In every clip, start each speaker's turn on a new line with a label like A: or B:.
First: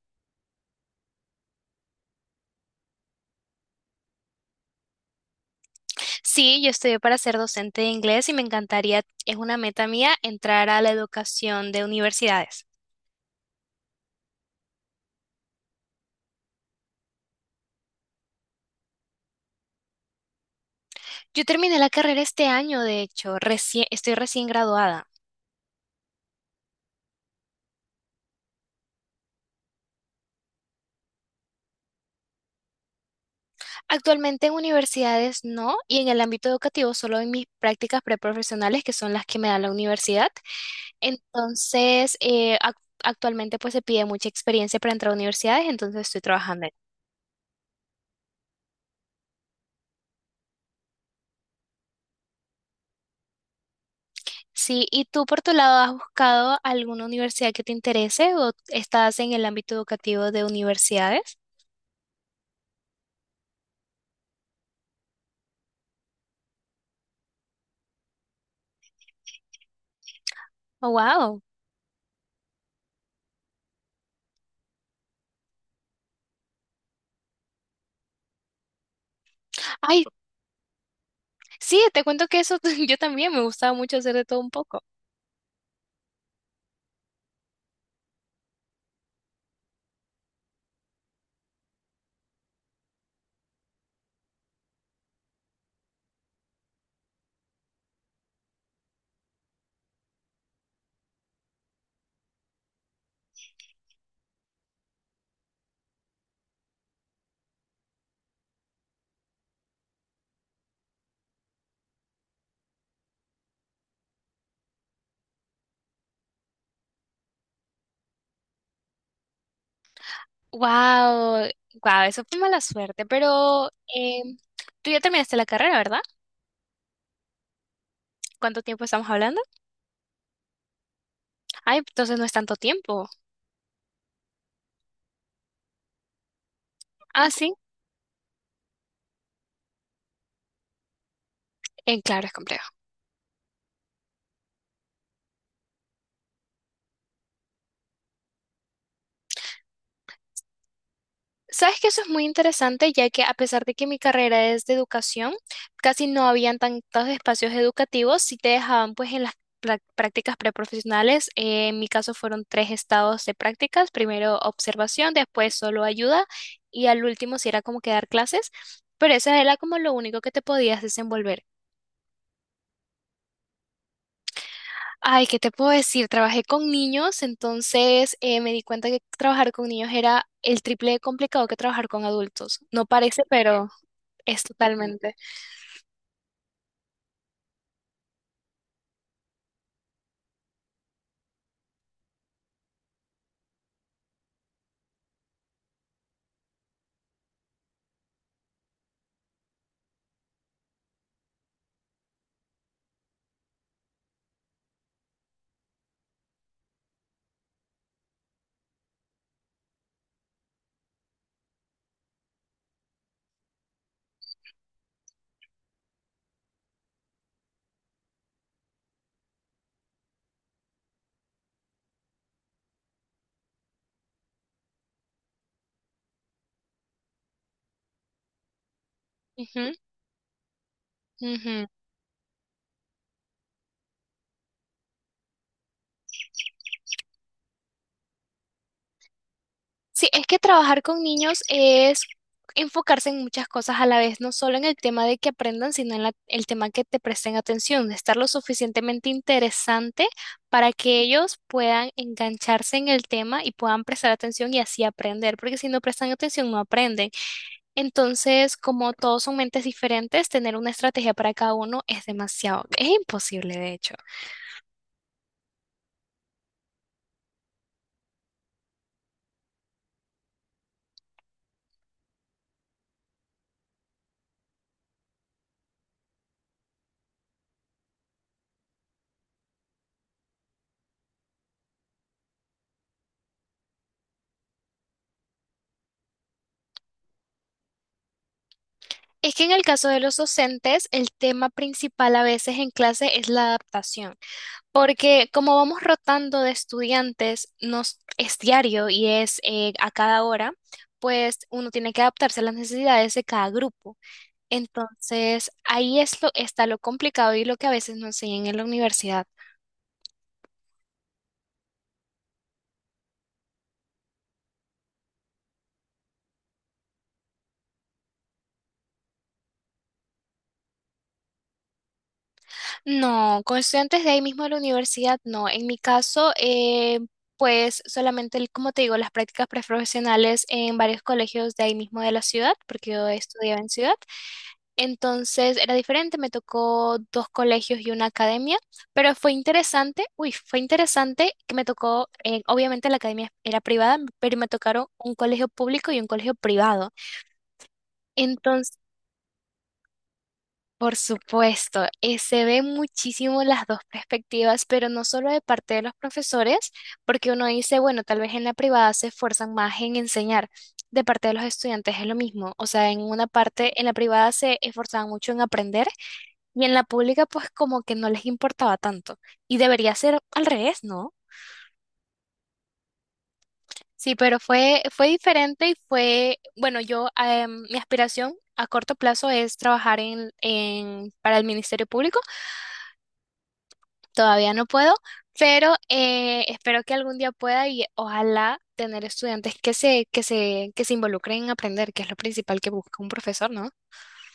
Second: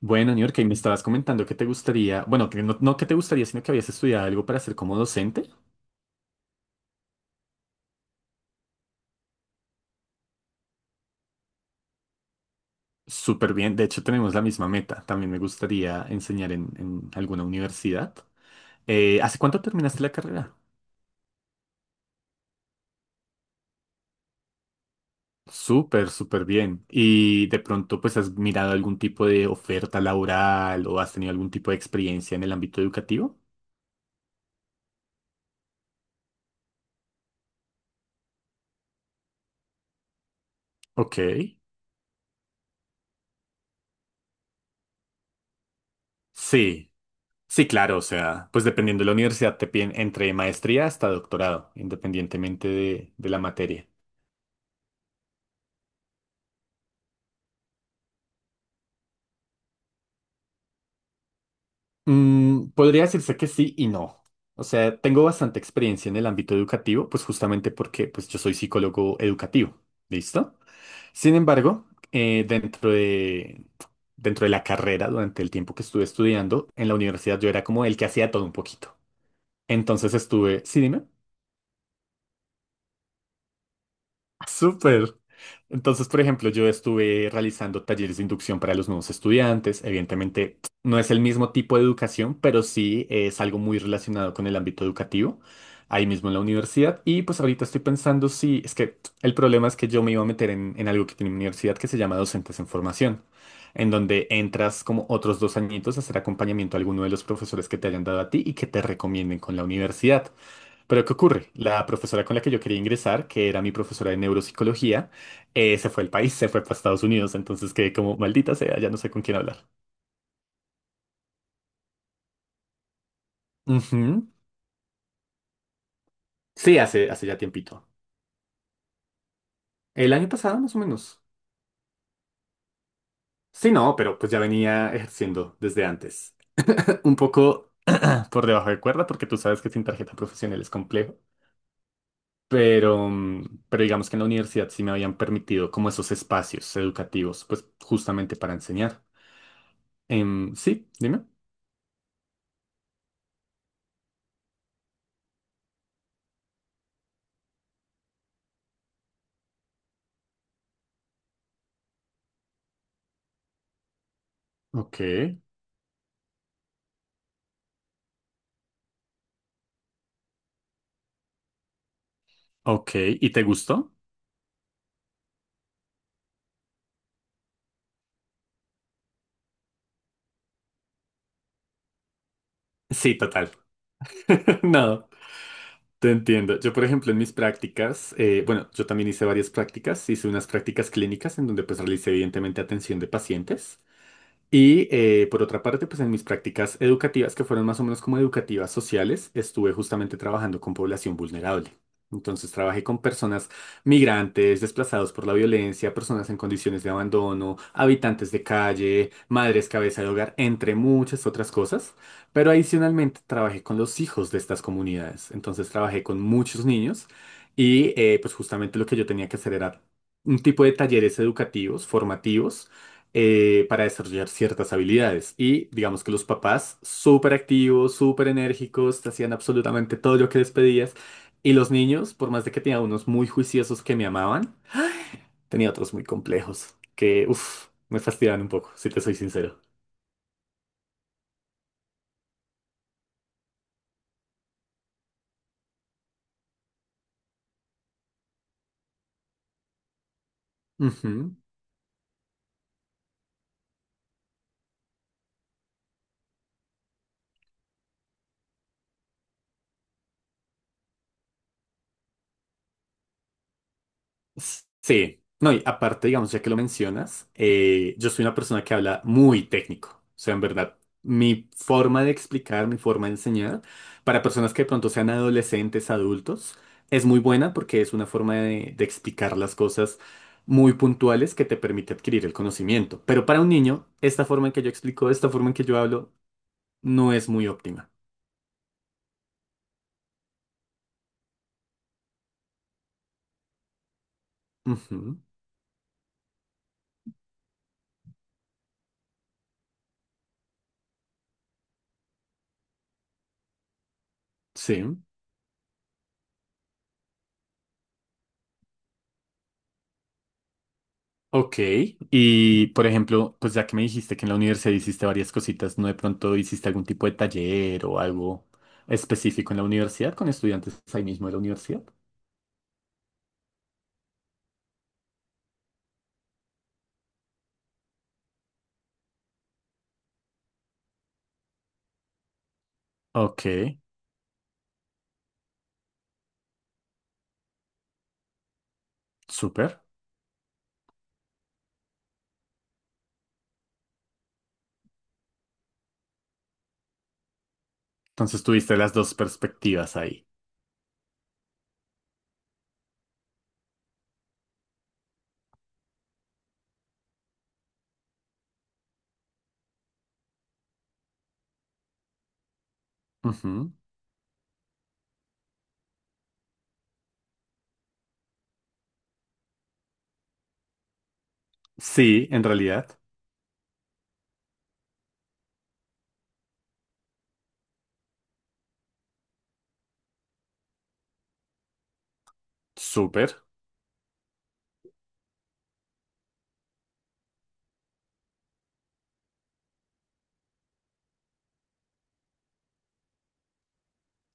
A: Bueno, New York, y me estabas comentando que te gustaría, bueno, que no que te gustaría, sino que habías estudiado algo para ser como docente.
B: Sí, yo estudié para ser docente de inglés y me encantaría, es una meta mía, entrar a la educación de universidades.
A: Súper bien, de hecho tenemos la misma meta. También me gustaría enseñar en alguna universidad. ¿Hace cuánto terminaste la carrera?
B: Yo terminé la carrera este año, de hecho, recién, estoy recién graduada.
A: Súper, súper bien. ¿Y de pronto pues has mirado algún tipo de oferta laboral o has tenido algún tipo de experiencia en el ámbito educativo?
B: Actualmente en universidades no, y en el ámbito educativo solo en mis prácticas preprofesionales, que son las que me da la universidad.
A: Ok.
B: Entonces, actualmente pues se pide mucha experiencia para entrar a universidades, entonces estoy trabajando.
A: Sí, sí, claro, o sea, pues dependiendo de la universidad te piden entre maestría hasta doctorado, independientemente de la materia.
B: Sí, ¿y tú por tu lado has buscado alguna universidad que te interese o estás en el ámbito educativo de universidades?
A: Podría decirse que sí y no. O sea, tengo bastante experiencia en el ámbito educativo, pues justamente porque pues, yo soy psicólogo educativo. ¿Listo?
B: Oh,
A: Sin
B: wow.
A: embargo, eh, dentro de, dentro de la carrera, durante el tiempo que estuve estudiando, en la universidad yo era como el que hacía todo un poquito.
B: Ay,
A: Entonces estuve, sí, dime.
B: sí, te cuento que eso yo también me gustaba mucho hacer de todo un poco.
A: Súper. Entonces, por ejemplo, yo estuve realizando talleres de inducción para los nuevos estudiantes. Evidentemente, no es el mismo tipo de educación, pero sí es algo muy relacionado con el ámbito educativo, ahí mismo en la universidad. Y pues ahorita estoy pensando si, es que el problema es que yo me iba a meter en algo que tiene mi universidad que se llama Docentes en Formación, en donde entras como otros 2 añitos a hacer acompañamiento a alguno de los profesores que te hayan dado a ti y que te recomienden con la universidad. Pero ¿qué ocurre? La profesora con la que yo quería ingresar, que era mi profesora de neuropsicología, se fue al país, se fue para Estados Unidos, entonces quedé como maldita sea, ya no sé con quién hablar.
B: Wow, wow, eso fue mala suerte, pero eh,
A: Ujú.
B: tú ya terminaste la carrera, ¿verdad?
A: Sí, hace ya tiempito.
B: ¿Cuánto tiempo estamos hablando?
A: El año pasado, más o menos.
B: Ay, entonces no es tanto tiempo.
A: Sí, no, pero pues ya venía ejerciendo desde antes. Un
B: Ah, sí,
A: poco por debajo de cuerda, porque tú sabes que sin tarjeta profesional es complejo.
B: claro, es complejo.
A: Pero, pero digamos que en la universidad sí me habían permitido como esos espacios educativos, pues justamente para enseñar. Sí, dime.
B: Sabes que eso es muy interesante, ya que a pesar de que mi carrera es de educación, casi no habían tantos espacios educativos, si te dejaban pues en las prácticas preprofesionales. Eh, en mi caso fueron tres estados de prácticas, primero
A: Ok.
B: observación, después solo ayuda y al último sí era como que dar clases, pero eso era como lo único que te podías desenvolver.
A: Ok, ¿y te gustó?
B: Ay, ¿qué te puedo decir? Trabajé con niños, entonces me di cuenta que trabajar con niños era el triple de complicado que trabajar con adultos. No
A: Sí,
B: parece,
A: total.
B: pero. Es
A: No,
B: totalmente.
A: te entiendo. Yo, por ejemplo, en mis prácticas, bueno, yo también hice varias prácticas, hice unas prácticas clínicas en donde pues realicé evidentemente atención de pacientes. Y por otra parte, pues en mis prácticas educativas, que fueron más o menos como educativas sociales, estuve justamente trabajando con población vulnerable. Entonces trabajé con personas migrantes, desplazados por la violencia, personas en condiciones de abandono, habitantes de calle, madres cabeza de hogar, entre muchas otras cosas. Pero adicionalmente trabajé con los hijos de estas comunidades. Entonces trabajé con muchos niños y pues justamente lo que yo tenía que hacer era un tipo de talleres educativos, formativos para desarrollar ciertas habilidades. Y digamos que los papás, súper activos, súper enérgicos, te hacían
B: Ujú,
A: absolutamente todo lo que les pedías. Y
B: ujú.
A: los niños, por más de que tenía unos muy juiciosos que me amaban, tenía otros muy complejos que, uff, me fastidiaban un poco, si te soy sincero.
B: Sí, es que trabajar con niños es enfocarse en muchas cosas a la vez, no solo en el tema de que aprendan, sino en el tema que te presten atención, de estar lo suficientemente interesante para que
A: Ujú.
B: ellos puedan engancharse en el tema y puedan prestar atención y así aprender, porque si no prestan atención no aprenden. Entonces, como todos son mentes diferentes, tener una estrategia para cada uno es demasiado, es imposible de hecho.
A: Sí, no, y aparte, digamos, ya que lo mencionas, yo soy una persona que habla muy técnico. O sea, en verdad, mi forma de explicar, mi forma de enseñar, para personas que de pronto sean adolescentes, adultos, es muy buena porque es una forma de explicar las cosas muy puntuales que te permite adquirir el conocimiento. Pero para un niño, esta forma en que yo explico, esta forma en que yo hablo, no es muy óptima.
B: Es que en el caso de los docentes, el tema principal a veces en clase es la adaptación,
A: Ujú,
B: porque como vamos rotando de estudiantes, nos es diario y es a cada hora, pues uno tiene que adaptarse a las necesidades de cada grupo.
A: sí.
B: Entonces, ahí es lo, está lo complicado y lo que a veces no enseñan en la universidad.
A: Ok, y por ejemplo, pues ya que me dijiste que en la universidad hiciste varias cositas, ¿no de pronto hiciste algún tipo de taller o algo específico en la universidad con estudiantes ahí mismo de la universidad?
B: No, con estudiantes de ahí mismo de la universidad, no. En mi caso, pues solamente, como te digo, las prácticas preprofesionales en varios colegios de ahí mismo de la ciudad, porque yo
A: Ok,
B: estudiaba en ciudad. Entonces era diferente, me tocó dos colegios y una academia, pero fue
A: súper.
B: interesante, uy, fue interesante que me tocó, obviamente la academia era privada, pero me tocaron un colegio público y un colegio privado.
A: Entonces tuviste las dos perspectivas ahí.
B: Por supuesto, se ven muchísimo las dos perspectivas, pero no solo de parte de los profesores, porque uno dice, bueno, tal vez en la privada se esfuerzan más en enseñar. De parte de los estudiantes es lo mismo, o sea, en una parte,
A: Ujú.
B: en la privada se esforzaban mucho en aprender y en la pública pues como que no les importaba tanto. Y debería ser al revés, ¿no?
A: Sí, en realidad,
B: Sí, pero fue diferente y fue, bueno, yo, mi aspiración a corto plazo es trabajar para el Ministerio Público.
A: súper.
B: Todavía no puedo, pero espero que algún día pueda y ojalá tener estudiantes que se involucren en aprender, que es lo principal que busca un profesor, ¿no?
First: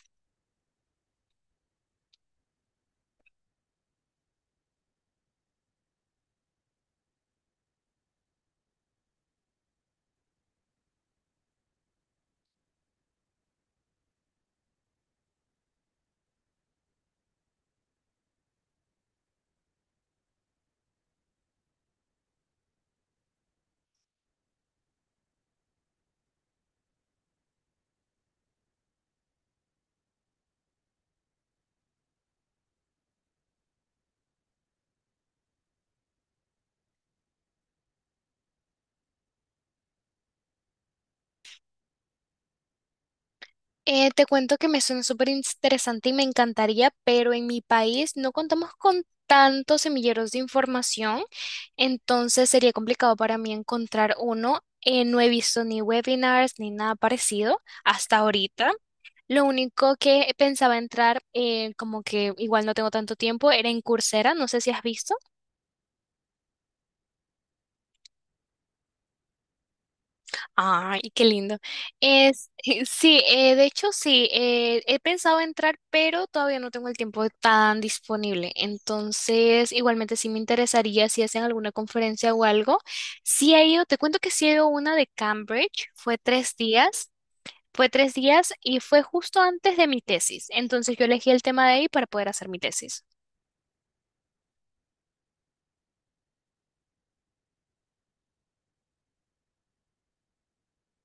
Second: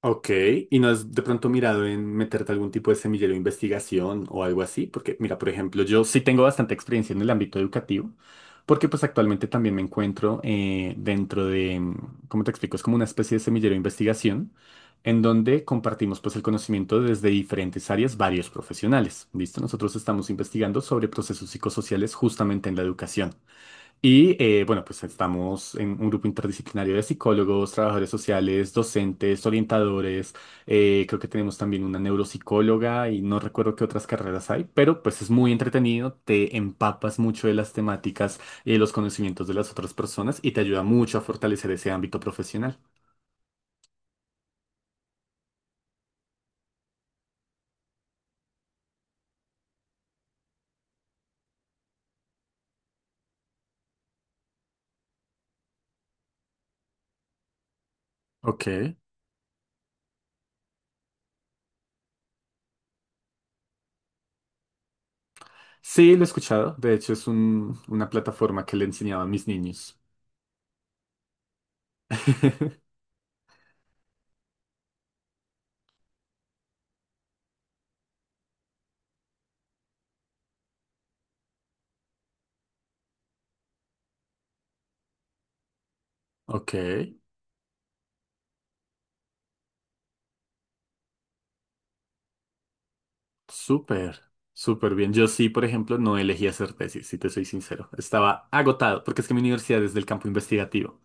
A: Ok, ¿y no has de pronto mirado en meterte algún tipo de semillero de investigación o algo así? Porque mira, por ejemplo, yo sí tengo bastante experiencia en el ámbito educativo, porque pues actualmente también me encuentro dentro de, ¿cómo te explico? Es como una especie de semillero de investigación en donde compartimos pues el conocimiento desde diferentes áreas, varios profesionales, ¿listo? Nosotros estamos investigando sobre procesos psicosociales justamente en la educación. Y bueno, pues estamos en un grupo interdisciplinario de psicólogos, trabajadores sociales, docentes, orientadores. Creo que tenemos también una neuropsicóloga y no recuerdo qué otras carreras hay, pero pues es muy entretenido, te empapas mucho de las temáticas y de los conocimientos de las otras personas y te ayuda mucho a fortalecer ese ámbito profesional.
B: Te cuento que me suena súper interesante y me encantaría, pero en mi país no contamos con tantos semilleros de información, entonces sería complicado para mí encontrar uno. No he visto ni webinars ni nada parecido hasta ahorita.
A: Ok.
B: Lo único que pensaba entrar, como que igual no tengo tanto tiempo, era en Coursera, no sé si has visto.
A: Sí, lo he escuchado. De hecho, es una plataforma que le enseñaba a mis niños.
B: Ay, qué lindo. Es, sí, de hecho sí, he pensado entrar, pero todavía no tengo el tiempo tan disponible. Entonces, igualmente sí me interesaría si hacen alguna conferencia o algo. Sí he ido, te cuento que sí he ido a una de Cambridge, fue tres
A: Ok.
B: días. Fue tres días y fue justo antes de mi tesis. Entonces yo elegí el tema de ahí para poder hacer mi tesis.
A: Súper, súper bien. Yo sí, por ejemplo, no elegí hacer tesis, si te soy sincero. Estaba agotado, porque es que mi universidad es del campo investigativo.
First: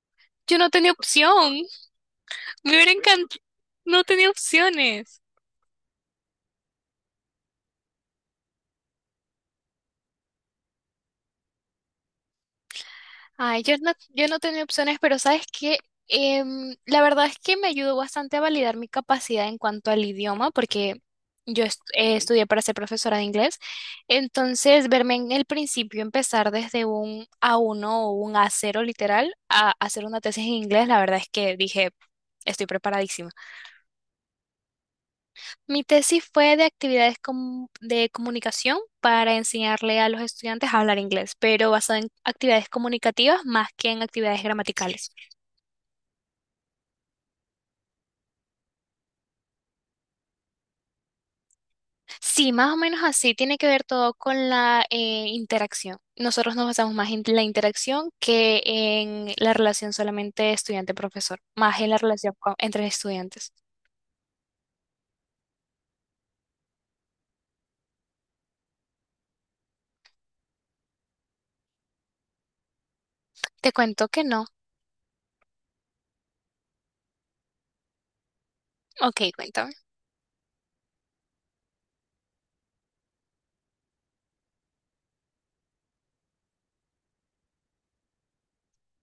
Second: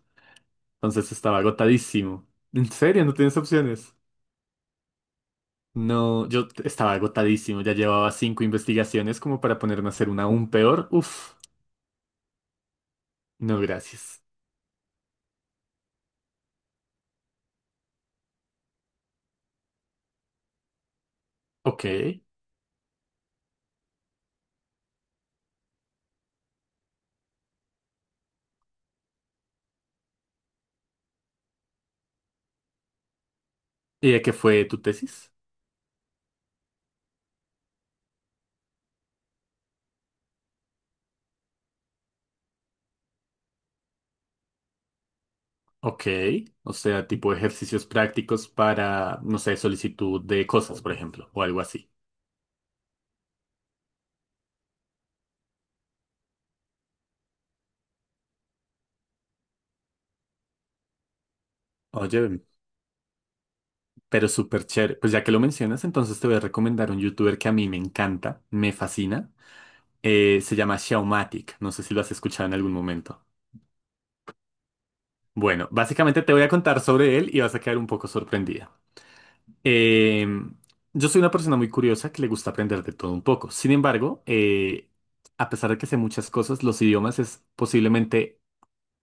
B: Yo no tenía
A: Entonces estaba
B: opción.
A: agotadísimo. ¿En
B: Me hubiera
A: serio? ¿No tienes
B: encantado.
A: opciones?
B: No tenía opciones.
A: No, estaba agotadísimo. Ya llevaba cinco investigaciones como para ponerme a hacer una aún peor. Uf, no,
B: Ay, yo no,
A: gracias.
B: yo no tenía opciones, pero ¿sabes qué? Em, la verdad es que me ayudó bastante a validar mi capacidad en cuanto al idioma, porque yo
A: Ok. ¿Y
B: estudié para ser profesora de inglés. Entonces, verme en el principio empezar desde un a uno o un a cero literal a hacer una tesis en inglés, la verdad es que dije, estoy preparadísima.
A: de qué fue tu tesis?
B: Mi tesis fue de actividades de comunicación para enseñarle a los estudiantes a hablar inglés, pero basado en actividades comunicativas más que en actividades gramaticales.
A: Ok. O sea, tipo ejercicios prácticos para, no sé, solicitud de cosas, por ejemplo, o algo así.
B: Sí, más o menos así, tiene que ver todo con la interacción. Nosotros nos basamos más en la interacción que en la relación solamente estudiante-profesor, más en la relación
A: Oye,
B: entre estudiantes.
A: pero súper chévere. Pues ya que lo mencionas, entonces te voy a recomendar un youtuber que a mí me encanta, me fascina. Se llama Xiaomatic. No sé si lo has escuchado en algún momento.
B: Te cuento que no.
A: Bueno, básicamente te voy a contar sobre él y vas a quedar un poco sorprendida.
B: Ok, cuéntame.
A: Eh, yo soy una persona muy curiosa que le gusta aprender de todo un poco. Sin embargo, a pesar de que sé muchas cosas, los idiomas es posiblemente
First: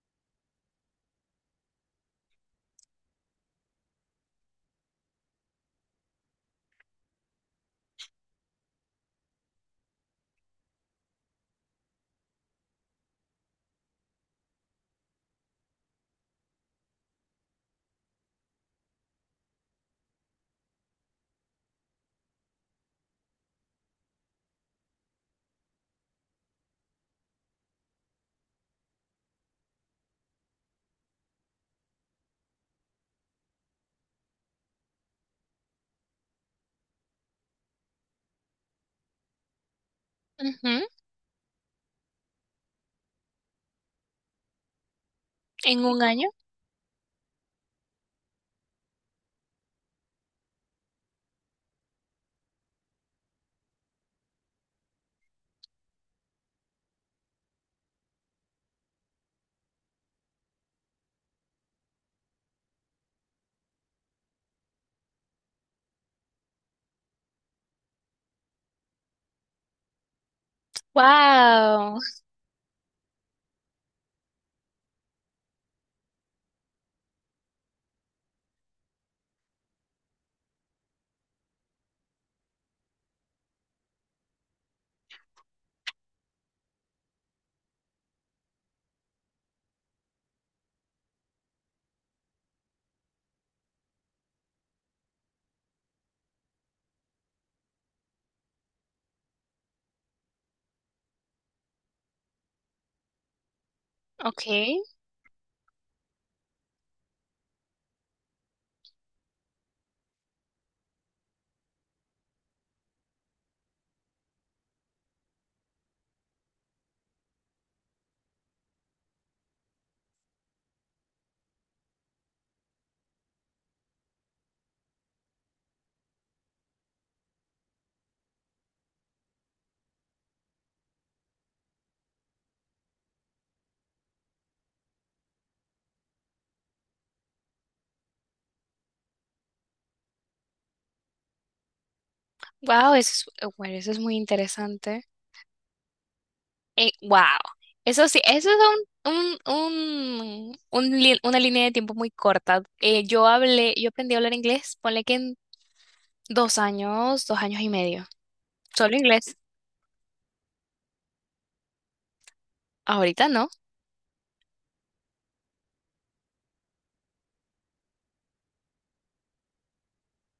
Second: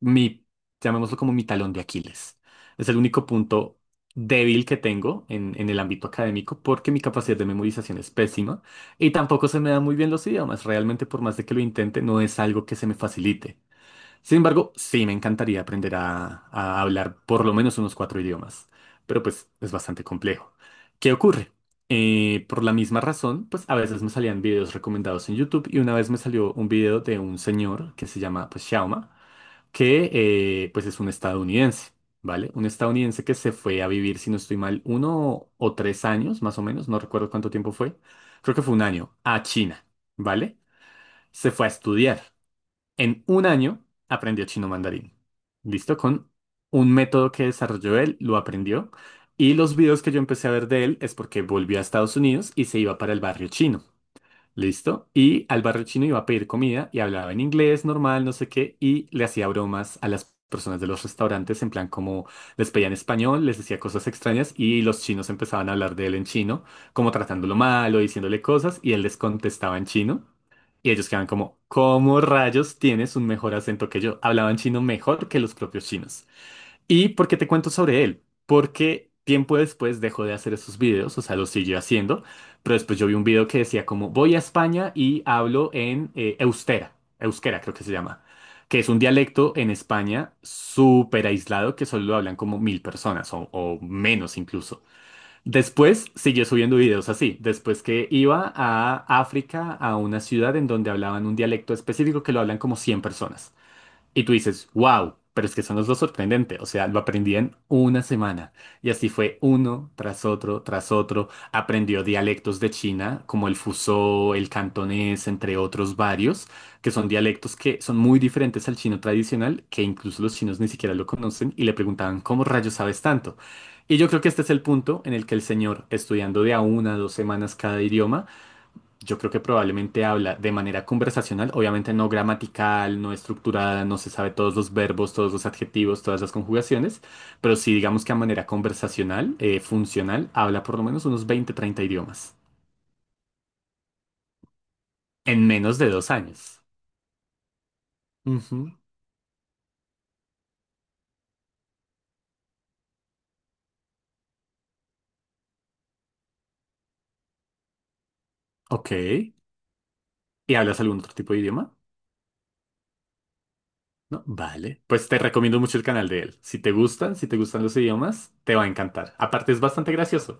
A: mi, llamémoslo como mi talón de Aquiles. Es el único punto débil que tengo en el ámbito académico porque mi capacidad de memorización es pésima y tampoco se me dan muy bien los idiomas. Realmente, por más de que lo intente, no es algo que se me facilite. Sin embargo, sí me encantaría aprender a hablar por lo menos unos cuatro idiomas, pero pues es bastante complejo. ¿Qué ocurre? Por la misma razón, pues a veces me salían videos recomendados en YouTube y una vez me salió un video de un señor que se llama pues Xiaoma que pues es un estadounidense, ¿vale? Un estadounidense que se fue a vivir, si no estoy mal, 1 o 3 años, más o menos, no recuerdo cuánto tiempo fue, creo que fue un año, a China, ¿vale?
B: Ujú.
A: Se fue a estudiar. En un año aprendió chino mandarín.
B: ¿En
A: ¿Listo?
B: un año?
A: Con un método que desarrolló él, lo aprendió. Y los videos que yo empecé a ver de él es porque volvió a Estados Unidos y se iba para el barrio chino. ¿Listo? Y al barrio chino iba a pedir comida y hablaba en inglés normal, no sé qué, y le hacía bromas a las personas de los restaurantes, en plan como les pedía en español, les decía cosas extrañas y los chinos empezaban a hablar de él en chino, como tratándolo mal o diciéndole cosas, y él les contestaba en chino. Y ellos quedaban como,
B: Wow.
A: ¿cómo rayos tienes un mejor acento que yo? Hablaban chino mejor que los propios chinos. ¿Y por qué te cuento sobre él? Porque tiempo después dejó de hacer esos videos, o sea, los siguió haciendo, pero después yo vi un video que decía como voy a España y hablo en Eustera, Euskera creo que se llama, que es un dialecto en España súper aislado que solo lo hablan como 1000 personas o menos incluso. Después siguió subiendo videos así, después que iba a África, a una ciudad en donde hablaban un dialecto específico que lo hablan como 100 personas. Y tú
B: Ok.
A: dices, wow, pero es que son los dos sorprendentes. O sea, lo aprendí en una semana. Y así fue uno tras otro, tras otro. Aprendió dialectos de China, como el fusó, el cantonés, entre otros varios, que son dialectos que son muy diferentes al chino tradicional, que incluso los chinos ni siquiera lo conocen y le preguntaban, ¿cómo rayos sabes tanto? Y yo creo que este es el punto en el que el señor, estudiando de a 1 a 2 semanas cada idioma, yo creo que probablemente habla de manera conversacional, obviamente no gramatical, no estructurada, no se sabe todos los verbos, todos los adjetivos, todas las conjugaciones, pero sí digamos que a manera conversacional, funcional, habla por lo menos unos 20, 30 idiomas
B: Wow, eso es, bueno, eso es muy interesante.
A: en menos de 2 años.
B: Wow. Eso sí, eso es
A: Ujú,
B: una línea de tiempo muy corta. Yo hablé, yo aprendí a hablar inglés, ponle que en 2 años, 2 años y medio.
A: ok.
B: Solo inglés.
A: ¿Y hablas algún otro tipo de idioma?
B: Ahorita no.
A: No, vale. Pues te recomiendo mucho el canal de él. Si te gustan los idiomas, te va a encantar. Aparte es bastante gracioso.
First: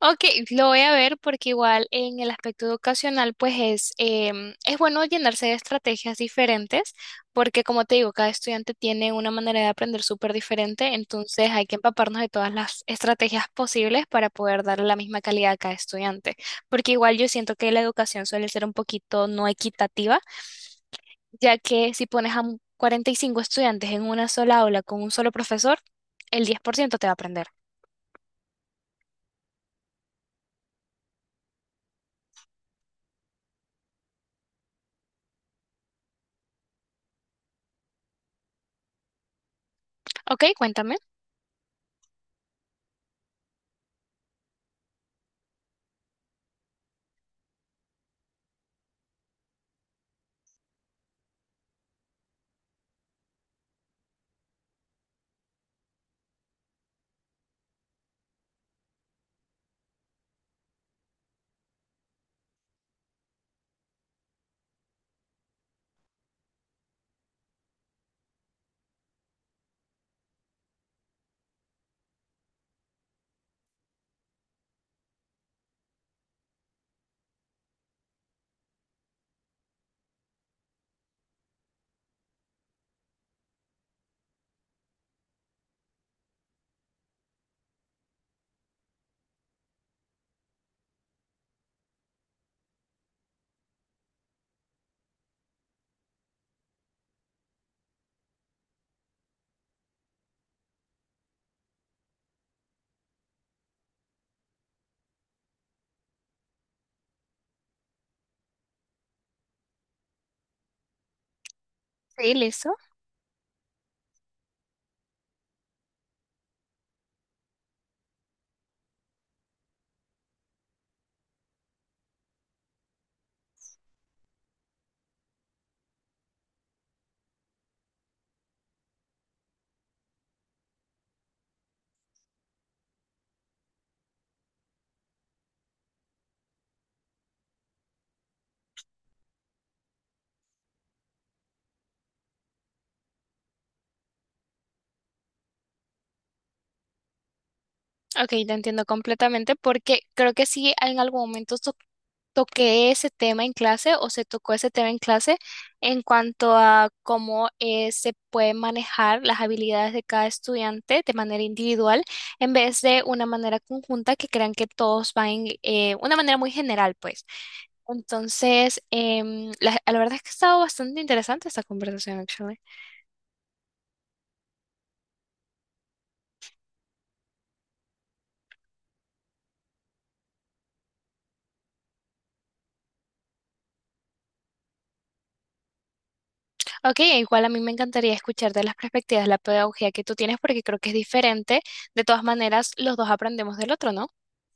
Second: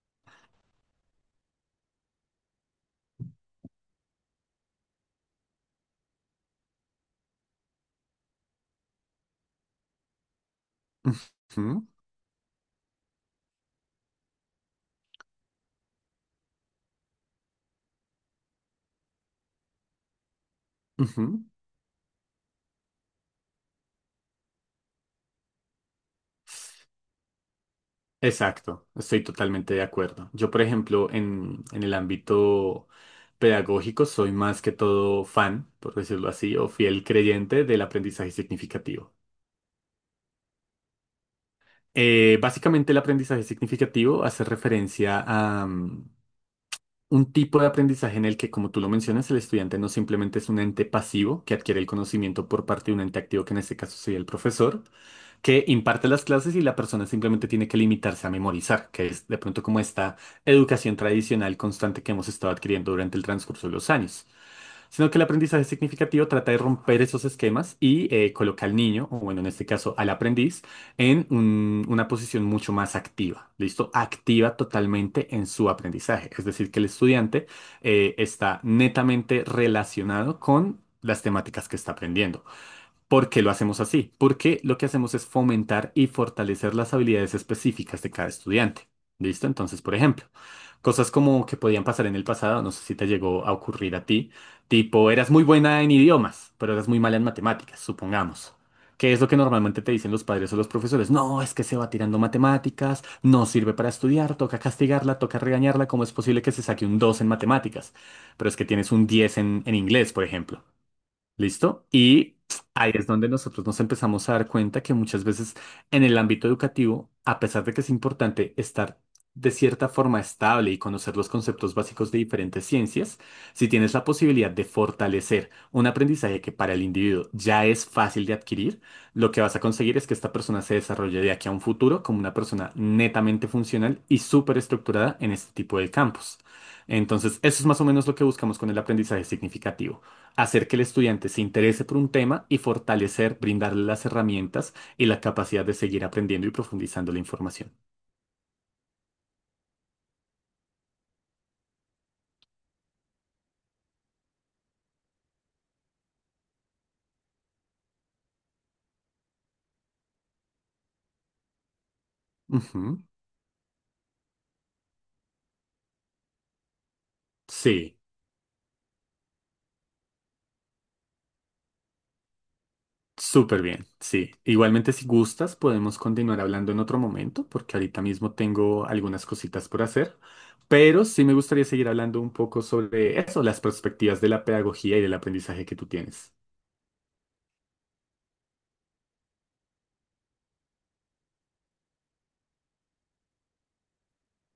B: Ok, lo voy a ver porque igual en el aspecto educacional pues es bueno llenarse de estrategias diferentes porque como te digo, cada estudiante tiene una manera de aprender súper diferente, entonces hay que
A: Ujú,
B: empaparnos de todas las estrategias posibles para poder darle la misma calidad a cada estudiante, porque igual yo siento que la educación suele ser un poquito no equitativa,
A: ujú.
B: ya que si pones a 45 estudiantes en una sola aula con un solo profesor, el 10% te va a aprender.
A: Exacto, estoy totalmente de acuerdo. Yo, por ejemplo, en el ámbito pedagógico soy más que todo fan, por decirlo así, o fiel creyente del aprendizaje significativo.
B: Ok, cuéntame.
A: Básicamente el aprendizaje significativo hace referencia a un tipo de aprendizaje en el que, como tú lo mencionas, el estudiante no simplemente es un ente pasivo que adquiere el conocimiento por parte de un ente activo, que en este caso sería el profesor, que imparte las clases y la persona simplemente tiene que limitarse a memorizar, que es de pronto como esta educación tradicional constante que hemos estado adquiriendo durante el transcurso de los años, sino que el aprendizaje significativo trata de romper esos esquemas y coloca al niño, o bueno, en este caso al aprendiz, en una posición mucho más activa, ¿listo? Activa totalmente en su aprendizaje, es decir, que el estudiante está netamente relacionado con las temáticas que está aprendiendo. ¿Por qué lo hacemos así? Porque lo que hacemos es fomentar y fortalecer las habilidades específicas de cada estudiante. ¿Listo? Entonces, por ejemplo, cosas como que podían pasar en el pasado, no sé si te llegó a ocurrir a ti, tipo, eras muy buena en idiomas, pero eras muy mala en matemáticas, supongamos. ¿Qué es lo que normalmente te dicen los padres o los profesores? No, es que se va tirando matemáticas, no sirve para estudiar, toca castigarla, toca regañarla, ¿cómo es posible que se saque un 2 en matemáticas? Pero es que tienes un 10 en inglés, por ejemplo. ¿Listo?
B: Sí,
A: Y
B: listo.
A: ahí es donde nosotros nos empezamos a dar cuenta que muchas veces en el ámbito educativo, a pesar de que es importante estar de cierta forma estable y conocer los conceptos básicos de diferentes ciencias, si tienes la posibilidad de fortalecer un aprendizaje que para el individuo ya es fácil de adquirir, lo que vas a conseguir es que esta persona se desarrolle de aquí a un futuro como una persona netamente funcional y súper estructurada en este tipo de campos. Entonces, eso es más o menos lo que buscamos con el aprendizaje significativo hacer que el estudiante se interese por un tema y fortalecer, brindarle las herramientas y la capacidad de seguir aprendiendo y profundizando la información.
B: Ok, te entiendo completamente porque creo que sí en algún momento toqué ese tema en clase o se tocó ese tema en clase en cuanto a cómo se pueden manejar las habilidades de cada estudiante de manera individual en vez de
A: Ujú.
B: una manera conjunta que crean que todos van en una manera muy general, pues.
A: Sí,
B: Entonces, la verdad es que ha estado bastante interesante esta conversación, actually.
A: súper bien, sí. Igualmente, si gustas, podemos continuar hablando en otro momento, porque ahorita mismo tengo algunas cositas por hacer, pero sí me gustaría seguir hablando un poco sobre eso, las perspectivas de la pedagogía y del aprendizaje que tú tienes.
B: Ok, e igual a mí me encantaría escuchar de las perspectivas la pedagogía que tú tienes porque creo que es diferente. De todas maneras, los dos aprendemos del otro, ¿no?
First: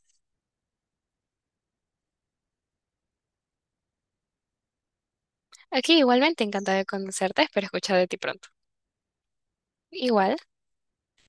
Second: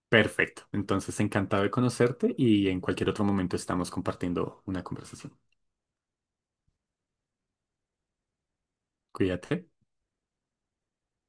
A: Perfecto. Entonces, encantado de conocerte y en cualquier otro momento estamos compartiendo una conversación.
B: Aquí igualmente encantada de conocerte, espero escuchar de ti pronto.
A: Cuídate.
B: Igual.